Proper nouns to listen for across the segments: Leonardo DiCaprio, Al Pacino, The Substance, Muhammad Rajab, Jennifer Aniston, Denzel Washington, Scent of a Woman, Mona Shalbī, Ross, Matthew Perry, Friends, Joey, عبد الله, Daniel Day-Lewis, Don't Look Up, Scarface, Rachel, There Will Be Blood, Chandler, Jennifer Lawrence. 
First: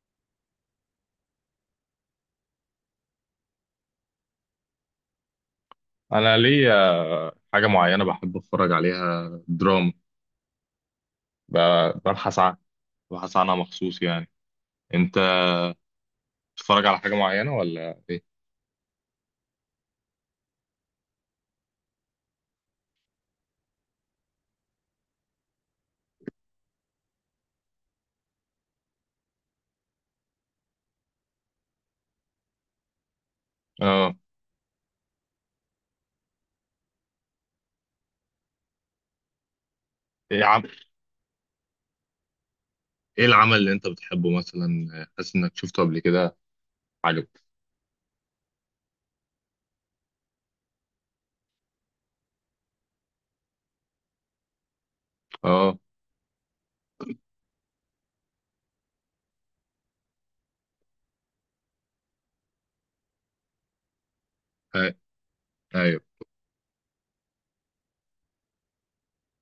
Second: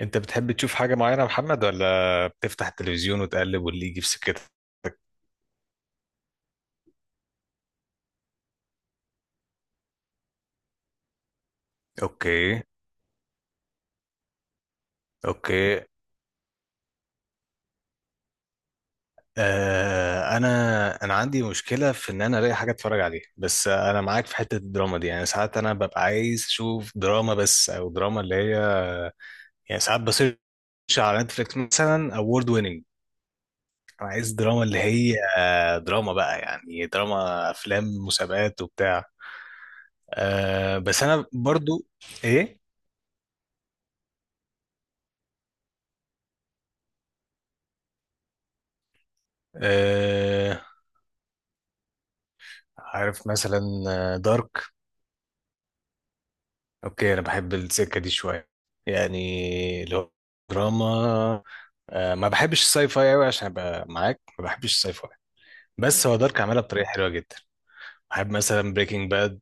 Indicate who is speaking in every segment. Speaker 1: انت بتحب تشوف حاجة معينة يا محمد، ولا بتفتح التلفزيون وتقلب واللي يجي في سكتك؟
Speaker 2: انا ليا حاجه معينه بحب اتفرج عليها دراما. ببحث عنها.
Speaker 1: اوكي.
Speaker 2: ببحث عنها مخصوص يعني. انت
Speaker 1: اوكي.
Speaker 2: بتتفرج على حاجه معينه ولا ايه؟
Speaker 1: آه، انا عندي مشكلة في ان انا الاقي حاجة اتفرج عليها، بس انا معاك في حتة الدراما دي. يعني ساعات انا ببقى عايز اشوف دراما بس، او دراما اللي هي، يعني ساعات بسيرش على نتفليكس مثلا اوورد ويننج. انا
Speaker 2: اه،
Speaker 1: عايز دراما، اللي هي دراما بقى، يعني دراما، افلام، مسابقات وبتاع.
Speaker 2: ايه
Speaker 1: بس انا برضو. ايه.
Speaker 2: ايه العمل اللي انت بتحبه مثلا؟ حاسس انك شفته قبل كده؟ عجبك؟
Speaker 1: آه، عارف مثلا دارك.
Speaker 2: اه.
Speaker 1: اوكي انا بحب السكه دي شويه، يعني لو دراما. ما بحبش الساي فاي قوي، عشان ابقى معاك ما بحبش الساي
Speaker 2: أي-
Speaker 1: فاي،
Speaker 2: ايوه.
Speaker 1: بس هو دارك عملها بطريقه حلوه جدا. بحب مثلا بريكنج باد.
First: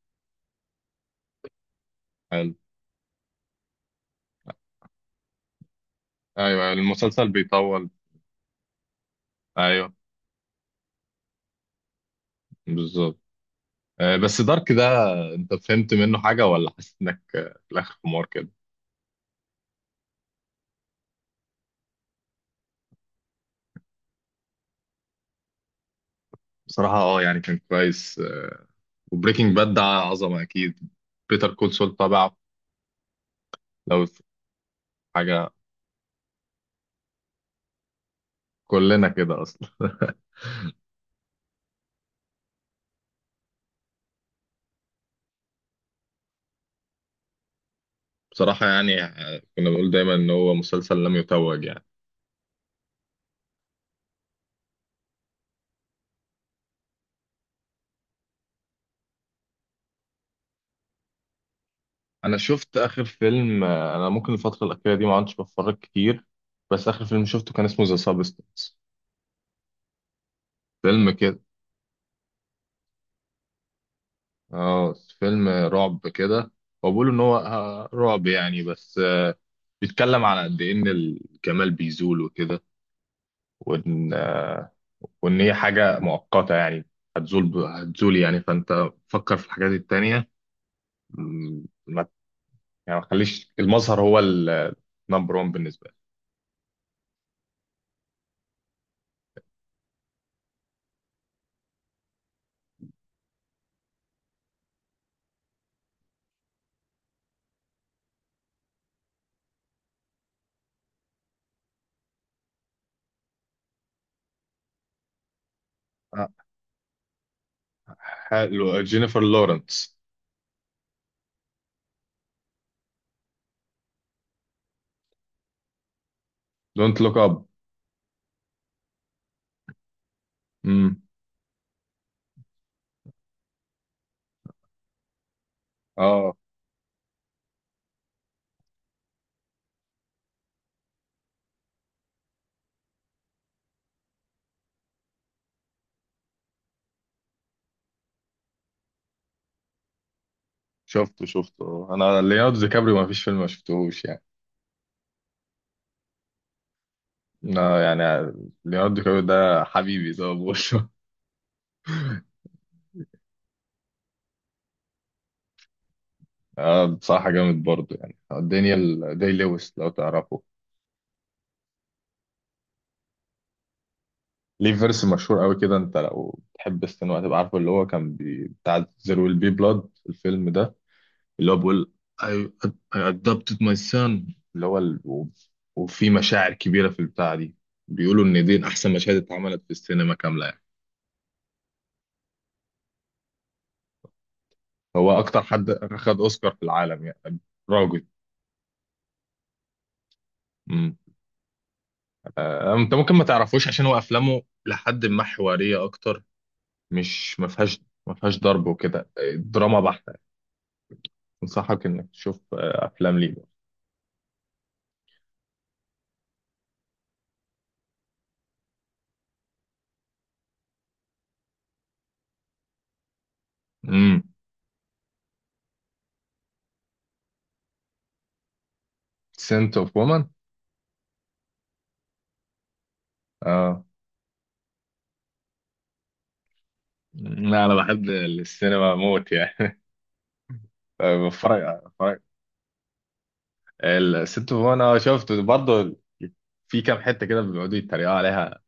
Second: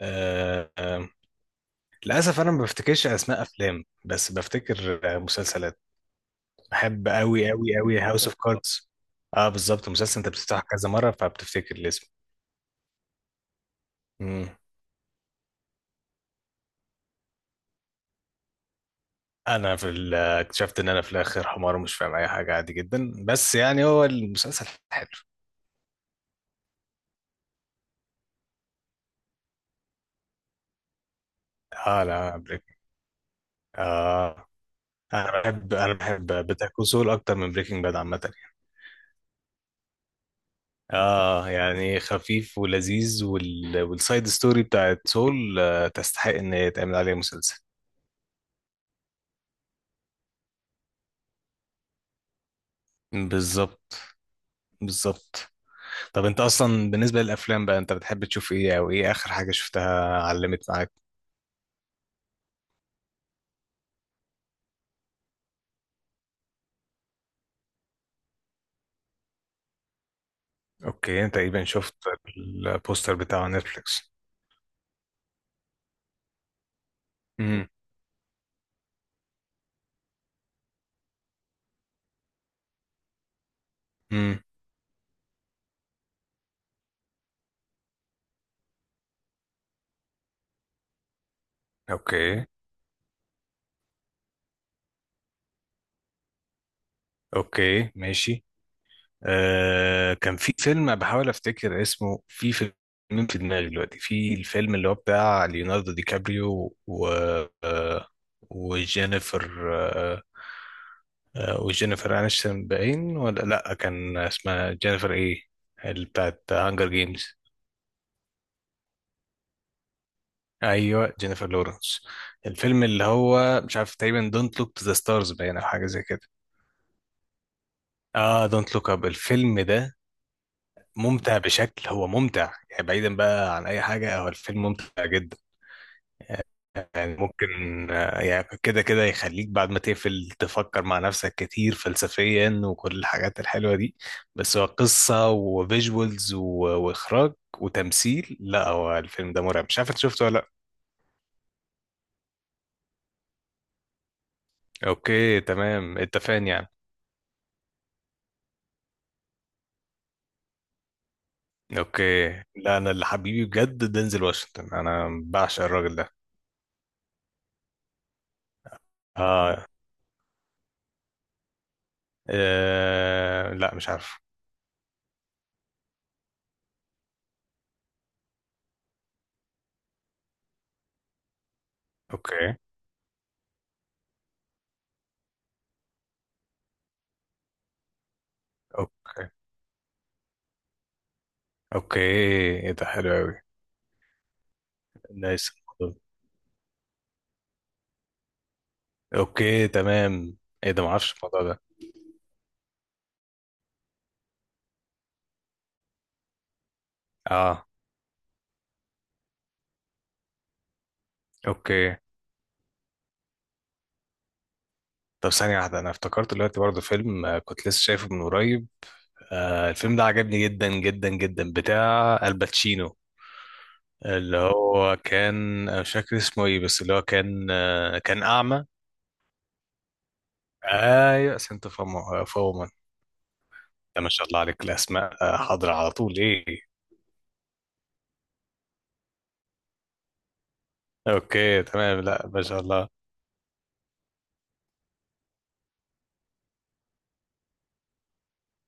Speaker 1: آه، آه، للاسف انا
Speaker 2: حلو.
Speaker 1: ما بفتكرش اسماء افلام، بس بفتكر مسلسلات.
Speaker 2: ايوه،
Speaker 1: بحب
Speaker 2: المسلسل
Speaker 1: قوي قوي
Speaker 2: بيطول.
Speaker 1: قوي هاوس اوف كاردز. اه بالظبط،
Speaker 2: ايوه
Speaker 1: مسلسل انت بتفتحه كذا مره فبتفتكر الاسم.
Speaker 2: بالظبط. آه، بس
Speaker 1: مم.
Speaker 2: دارك ده انت فهمت منه حاجه، ولا حاسس انك في الاخر حمار كده؟
Speaker 1: اكتشفت ان انا في الاخر حمار ومش فاهم اي حاجه، عادي جدا، بس يعني هو المسلسل حلو.
Speaker 2: بصراحه اه يعني كان كويس. وبريكنج باد ده عظمه اكيد. بيتر كول سول
Speaker 1: اه
Speaker 2: طبعا.
Speaker 1: لا، بريكنج.
Speaker 2: لو
Speaker 1: اه. انا
Speaker 2: حاجة.
Speaker 1: بحب انا بحب بيتر كول سول اكتر من بريكنج باد عامه يعني.
Speaker 2: كلنا كده أصلا.
Speaker 1: اه يعني خفيف ولذيذ، والسايد ستوري بتاعت سول تستحق ان هي يتعمل عليها مسلسل.
Speaker 2: بصراحة يعني كنا بنقول دايما إن هو مسلسل لم يتوج يعني.
Speaker 1: بالظبط. بالظبط. طب انت اصلا بالنسبه للافلام بقى، انت بتحب تشوف ايه؟ او ايه اخر حاجه شفتها علمت معاك؟
Speaker 2: أنا شفت آخر فيلم، أنا ممكن الفترة الأخيرة دي ما عدتش بتفرج كتير. بس آخر فيلم شفته كان اسمه ذا سابستنس، فيلم
Speaker 1: اوكي، انت
Speaker 2: كده.
Speaker 1: تقريبا شفت البوستر بتاع نتفليكس.
Speaker 2: اه، فيلم رعب كده. هو بيقولوا إن هو رعب يعني، بس بيتكلم على قد إيه إن الجمال بيزول وكده، وإن
Speaker 1: امم.
Speaker 2: وإن هي حاجة مؤقتة يعني، هتزول هتزول يعني، فأنت فكر في الحاجات التانية. ما
Speaker 1: اوكي
Speaker 2: يعني ما تخليش المظهر هو النمبر 1 بالنسبه لي.
Speaker 1: اوكي ماشي. كان في فيلم بحاول افتكر اسمه، في فيلم في دماغي دلوقتي، في الفيلم اللي هو بتاع ليوناردو دي كابريو و آه، وجينيفر آه، آه، وجينيفر انشتون، باين ولا لا كان اسمها جينيفر ايه اللي
Speaker 2: آه،
Speaker 1: بتاعت هانجر جيمز؟
Speaker 2: حلو، جينيفر لورنس.
Speaker 1: ايوه جينيفر لورنس. الفيلم اللي هو مش عارف، تقريبا دونت لوك تو ذا ستارز باين او حاجه زي كده.
Speaker 2: دونت لوك اب.
Speaker 1: اه، دونت لوك اب الفيلم ده.
Speaker 2: امم.
Speaker 1: ممتع بشكل، هو ممتع يعني، بعيدا بقى عن اي حاجه، هو الفيلم ممتع جدا.
Speaker 2: اه
Speaker 1: يعني ممكن يعني كده كده يخليك بعد ما تقفل تفكر مع نفسك كتير فلسفيا وكل الحاجات الحلوه دي، بس هو قصه وفيجوالز واخراج وتمثيل. لا هو الفيلم ده مرعب، مش عارف انت شفته ولا لا.
Speaker 2: شفته شفته. انا ليوناردو دي كابريو ما فيش فيلم ما شفتهوش يعني.
Speaker 1: اوكي تمام، اتفقنا يعني.
Speaker 2: انا يعني ليوناردو دي كابريو ده حبيبي زي ما بقول.
Speaker 1: اوكي. لا، انا اللي حبيبي بجد دينزل واشنطن، انا بعشق الراجل ده.
Speaker 2: اه بصراحه جامد برضه يعني. دانيال داي
Speaker 1: اه.
Speaker 2: لويس لو تعرفه.
Speaker 1: لا مش عارف.
Speaker 2: ليه فيرس مشهور قوي كده. انت لو تحب السينما هتبقى عارفه، اللي هو كان بتاع زير ويل بي بلاد الفيلم ده، اللي هو بيقول I,
Speaker 1: اوكي
Speaker 2: I adopted my son، اللي هو وفي مشاعر كبيرة في البتاعة دي. بيقولوا إن دي أحسن مشاهد
Speaker 1: اوكي.
Speaker 2: اتعملت في السينما كاملة يعني.
Speaker 1: اوكي ايه ده، حلو قوي.
Speaker 2: هو أكتر
Speaker 1: نايس،
Speaker 2: حد
Speaker 1: الموضوع ده.
Speaker 2: أخد أوسكار في العالم يعني. راجل.
Speaker 1: اوكي تمام. ايه ده،
Speaker 2: مم.
Speaker 1: معرفش الموضوع ده.
Speaker 2: أنت ممكن ما تعرفوش عشان هو أفلامه لحد ما حوارية أكتر، مش ما
Speaker 1: اه.
Speaker 2: فيهاش، ما فيهاش ضرب وكده، دراما بحتة. أنصحك
Speaker 1: اوكي.
Speaker 2: إنك تشوف أفلام ليه.
Speaker 1: طب ثانية واحدة، أنا افتكرت دلوقتي برضه فيلم كنت لسه شايفه من قريب. الفيلم ده عجبني جدا جدا جدا، بتاع الباتشينو،
Speaker 2: امم.
Speaker 1: اللي هو كان، أنا مش فاكر اسمه إيه، بس اللي هو كان أعمى.
Speaker 2: سنت اوف وومن.
Speaker 1: أيوة، سنت فوما فوما.
Speaker 2: اه
Speaker 1: ده ما شاء الله عليك الأسماء حاضرة على طول إيه.
Speaker 2: لا انا بحب السينما موت يعني.
Speaker 1: أوكي
Speaker 2: بتفرج.
Speaker 1: تمام، لا ما شاء الله.
Speaker 2: الست فوفانا شفته برضه، في كام حته كده بيقعدوا يتريقوا عليها،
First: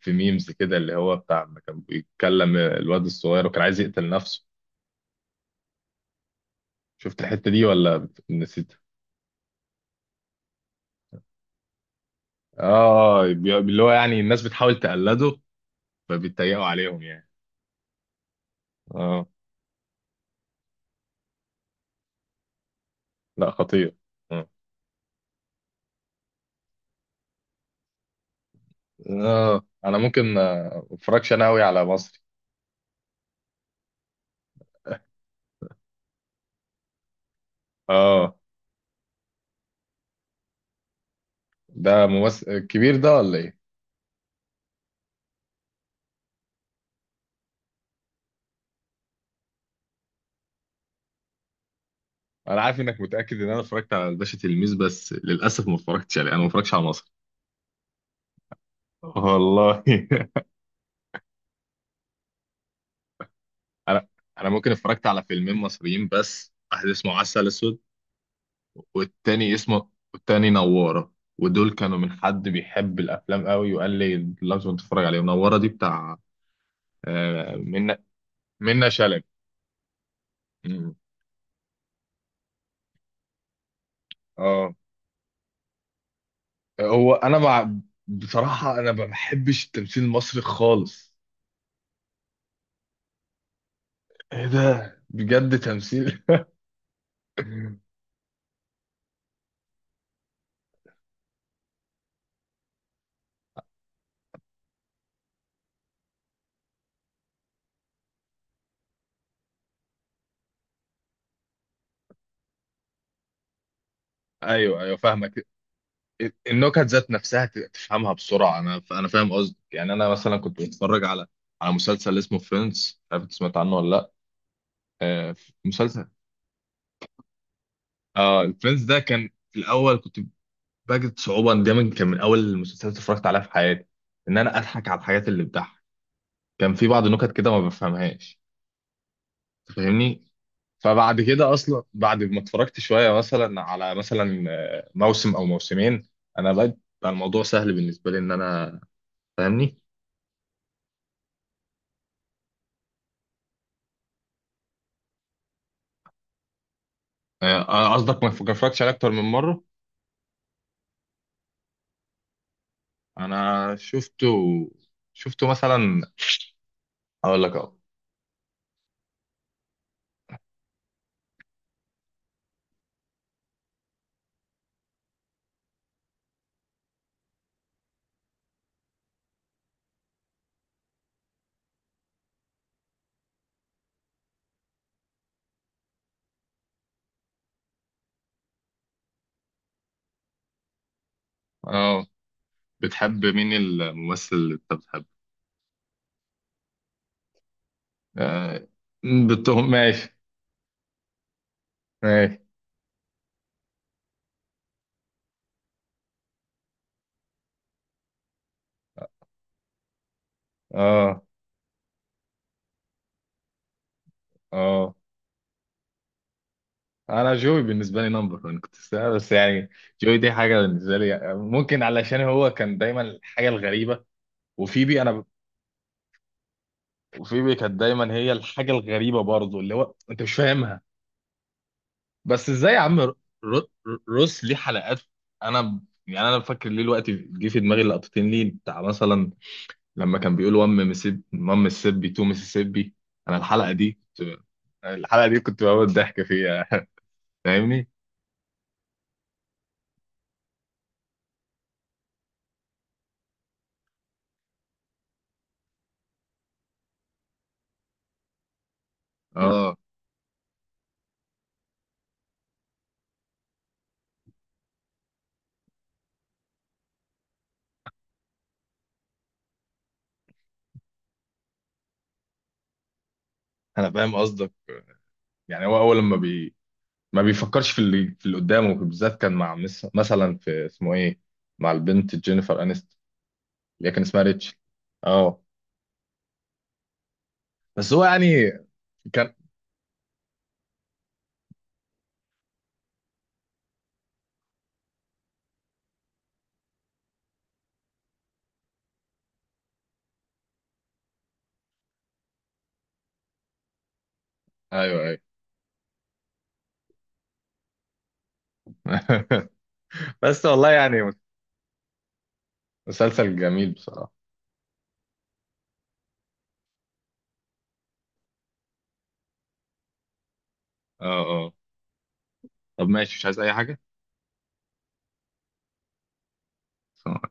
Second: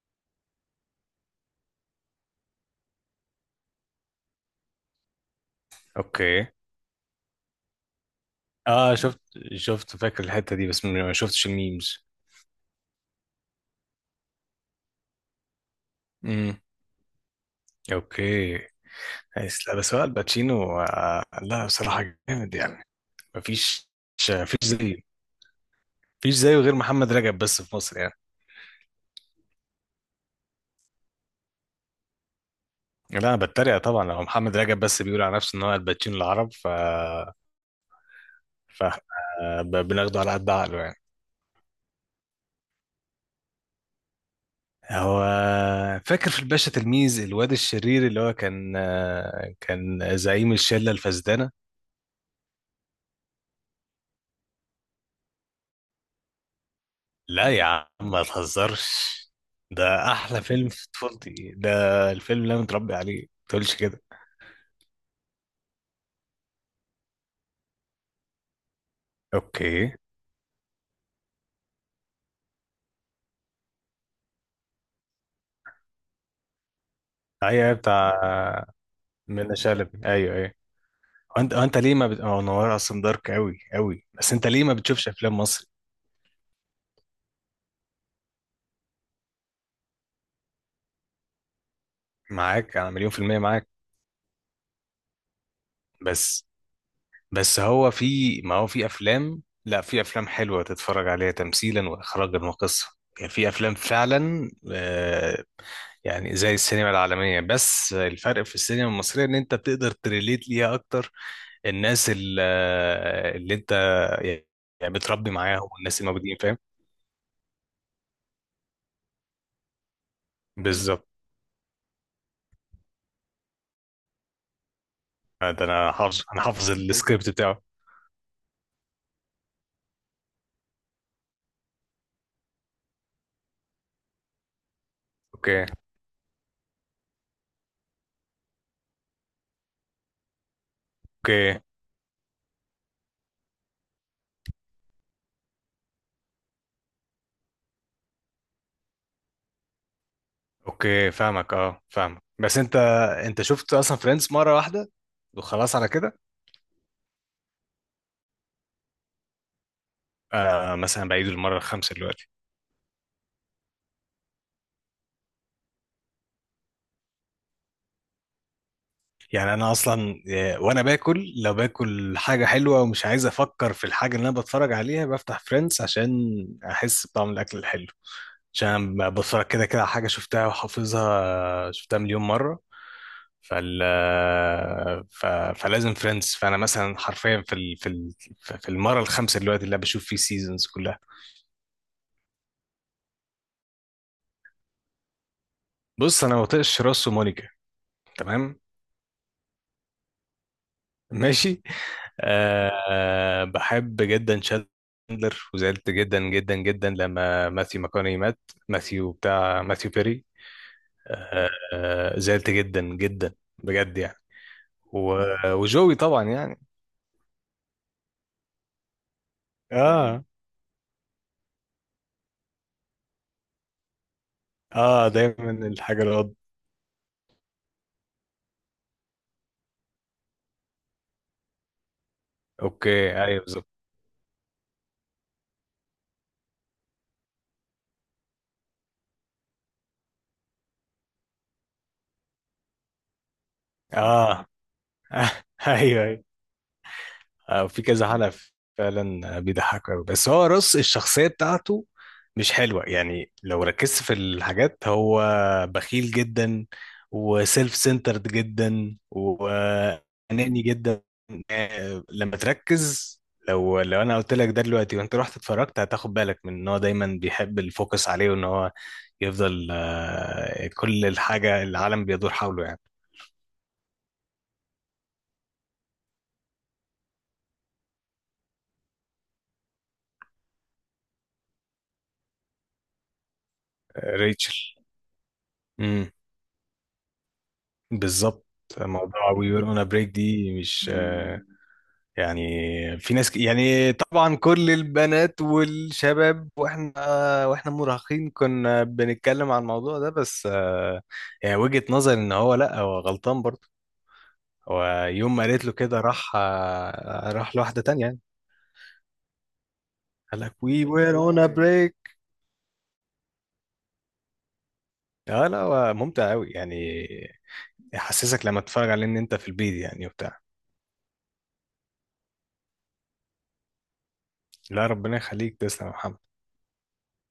Speaker 2: في ميمز كده اللي هو بتاع ما كان بيتكلم الواد الصغير وكان عايز يقتل نفسه.
Speaker 1: أوكي.
Speaker 2: شفت الحته دي ولا نسيت؟
Speaker 1: اه شفت، فاكر الحتة دي، بس ما شفتش الميمز.
Speaker 2: اه اللي هو يعني الناس بتحاول تقلده،
Speaker 1: امم.
Speaker 2: فبيتريقوا عليهم يعني.
Speaker 1: اوكي.
Speaker 2: اه.
Speaker 1: بس لا، بس هو الباتشينو، لا بصراحة جامد يعني.
Speaker 2: لا
Speaker 1: مفيش.
Speaker 2: خطير. اه.
Speaker 1: مفيش زيه. مفيش زيه غير محمد رجب، بس في مصر يعني.
Speaker 2: آه، انا ممكن ما اتفرجش انا قوي على مصري.
Speaker 1: لا انا بتريق طبعا، لو محمد رجب بس بيقول على نفسه ان هو الباتشينو العرب.
Speaker 2: اه.
Speaker 1: ف بناخده على قد عقله يعني.
Speaker 2: ده ممثل كبير ده ولا ايه؟
Speaker 1: هو فاكر في الباشا تلميذ، الواد الشرير اللي هو كان زعيم الشلة الفاسدانة.
Speaker 2: انا عارف انك متاكد ان انا اتفرجت على الباشا تلميذ، بس للاسف ما اتفرجتش عليه، انا ما اتفرجش على مصري.
Speaker 1: لا يا عم ما تهزرش،
Speaker 2: والله.
Speaker 1: ده احلى فيلم في طفولتي ده، الفيلم اللي انا متربي عليه، ما تقولش كده.
Speaker 2: انا انا ممكن اتفرجت على فيلمين مصريين بس، واحد اسمه عسل اسود، والتاني اسمه،
Speaker 1: اوكي
Speaker 2: والتاني نوارة. ودول كانوا من حد بيحب الافلام قوي وقال لي لازم تتفرج عليهم. نوارة دي بتاع آه،
Speaker 1: ايوه،
Speaker 2: منة
Speaker 1: بتاع
Speaker 2: منة شلبي.
Speaker 1: منة شلبي، ايوه ايوه.
Speaker 2: مم.
Speaker 1: وانت ليه ما بت... أو نوار اصلا دارك قوي قوي، بس انت ليه ما
Speaker 2: اه.
Speaker 1: بتشوفش افلام مصري؟
Speaker 2: هو انا مع بصراحة انا ما بحبش التمثيل المصري خالص.
Speaker 1: معاك، انا مليون في المية معاك.
Speaker 2: ايه ده بجد تمثيل.
Speaker 1: بس بس هو في، ما هو في افلام، لا في افلام حلوه تتفرج عليها تمثيلا واخراجا وقصه. يعني في افلام فعلا، يعني زي السينما العالميه، بس الفرق في السينما المصريه ان انت بتقدر تريليت ليها اكتر. الناس ال- آه، اللي انت
Speaker 2: ايوه
Speaker 1: يعني
Speaker 2: ايوه
Speaker 1: بتربي
Speaker 2: فاهمك.
Speaker 1: معاهم، والناس الموجودين، فاهم.
Speaker 2: النكت ذات نفسها تفهمها بسرعه. انا فاهم قصدك يعني. انا مثلا كنت بتفرج
Speaker 1: بالظبط.
Speaker 2: على مسلسل اسمه فريندز، عارف انت سمعت عنه ولا لا؟ آه.
Speaker 1: ده انا
Speaker 2: مسلسل.
Speaker 1: حافظ انا حافظ السكريبت بتاعه.
Speaker 2: اه الفريندز ده كان في الاول كنت بجد صعوبه، إن ده من كان من اول المسلسلات اللي اتفرجت عليها في حياتي، ان انا اضحك على الحاجات اللي
Speaker 1: اوكي.
Speaker 2: بتضحك. كان في بعض النكت كده ما بفهمهاش، فاهمني. فبعد كده
Speaker 1: اوكي.
Speaker 2: اصلا بعد ما اتفرجت شويه مثلا على مثلا موسم او موسمين، انا بقى بقى الموضوع سهل بالنسبه لي ان انا، فاهمني.
Speaker 1: اوكي فاهمك، بس انت، انت شفت اصلا فريندز مره واحده وخلاص على كده؟
Speaker 2: آه، قصدك ما اتفرجتش عليه اكتر من مره.
Speaker 1: آه، مثلا بعيد المره الخامسه دلوقتي.
Speaker 2: انا شفته، شفته مثلا، اقول لك اه.
Speaker 1: يعني انا اصلا وانا باكل، لو باكل حاجه حلوه ومش عايز افكر في الحاجه اللي انا بتفرج عليها، بفتح فريندز عشان احس بطعم الاكل الحلو، عشان أنا بتفرج كده كده على حاجه شفتها وحافظها، شفتها مليون مره. فال ف... فلازم فريندز. فانا مثلا حرفيا في المره الخامسه دلوقتي اللي أنا بشوف فيه سيزونز كلها.
Speaker 2: اه. بتحب مين، الممثل اللي انت بتحبه؟
Speaker 1: بص، انا ما بطيقش روس ومونيكا، تمام.
Speaker 2: آه، بتهم ماشي.
Speaker 1: ماشي.
Speaker 2: ماشي.
Speaker 1: أه بحب جدا شاندلر، وزعلت جدا جدا جدا لما ماثيو ماكوني مات. ماثيو، بتاع ماثيو بيري.
Speaker 2: اه.
Speaker 1: أه. زعلت جدا جدا بجد يعني.
Speaker 2: اه
Speaker 1: و- وجوي طبعا يعني.
Speaker 2: انا جوي بالنسبه لي نمبر، انا بس يعني جوي
Speaker 1: اه،
Speaker 2: دي حاجه بالنسبه لي يعني، ممكن علشان هو كان دايما الحاجه الغريبه. وفيبي
Speaker 1: اه
Speaker 2: انا ب-
Speaker 1: دايما الحاجة القط.
Speaker 2: وفيبي كانت دايما هي الحاجه الغريبه برضه، اللي هو انت مش فاهمها. بس ازاي يا عم
Speaker 1: اوكي ايوه
Speaker 2: ر-
Speaker 1: بالظبط.
Speaker 2: روس ليه حلقات. انا يعني انا فاكر ليه الوقت جه في دماغي لقطتين ليه، بتاع مثلا لما كان بيقول وام مسيب مام مسيبي تو مسيسيبي. انا الحلقه دي كنت-
Speaker 1: اه
Speaker 2: الحلقه دي كنت بموت ضحك
Speaker 1: ايوه.
Speaker 2: فيها.
Speaker 1: في
Speaker 2: فاهمني.
Speaker 1: كذا حلقة فعلا بيضحكوا قوي، بس هو رص الشخصية بتاعته مش حلوة، يعني لو ركزت في الحاجات هو بخيل جدا وسيلف سنترد جدا
Speaker 2: اه
Speaker 1: وأناني جدا. لما تركز، لو انا قلت لك ده دلوقتي وانت رحت اتفرجت، هتاخد بالك من ان هو دايما بيحب الفوكس عليه، وان هو يفضل كل الحاجة العالم بيدور حوله يعني.
Speaker 2: انا فاهم قصدك. يعني هو اول لما بي ما بيفكرش في اللي في اللي قدامه، بالذات كان مع مثلا في اسمه ايه، مع البنت جينيفر انست، اللي هي كان
Speaker 1: آه،
Speaker 2: اسمها ريتش.
Speaker 1: ريتشل.
Speaker 2: اه. بس هو يعني
Speaker 1: بالظبط، موضوع
Speaker 2: كان.
Speaker 1: وي وير اون بريك دي مش يعني، يعني طبعا كل البنات والشباب، واحنا مراهقين كنا بنتكلم عن الموضوع ده، بس يعني وجهة نظري ان هو لا، هو غلطان برضه، هو
Speaker 2: ايوه ايوه.
Speaker 1: يوم ما قالت له كده راح لواحدة تانية يعني، قال
Speaker 2: بس
Speaker 1: لك
Speaker 2: والله
Speaker 1: وي
Speaker 2: يعني
Speaker 1: وير اون بريك.
Speaker 2: مسلسل جميل بصراحة.
Speaker 1: اه لا هو ممتع قوي يعني، يحسسك لما تتفرج عليه ان انت في البيت يعني وبتاع.
Speaker 2: اه. اه طب ماشي مش عايز اي حاجه.
Speaker 1: لا، ربنا يخليك، تسلم يا محمد.
Speaker 2: ف-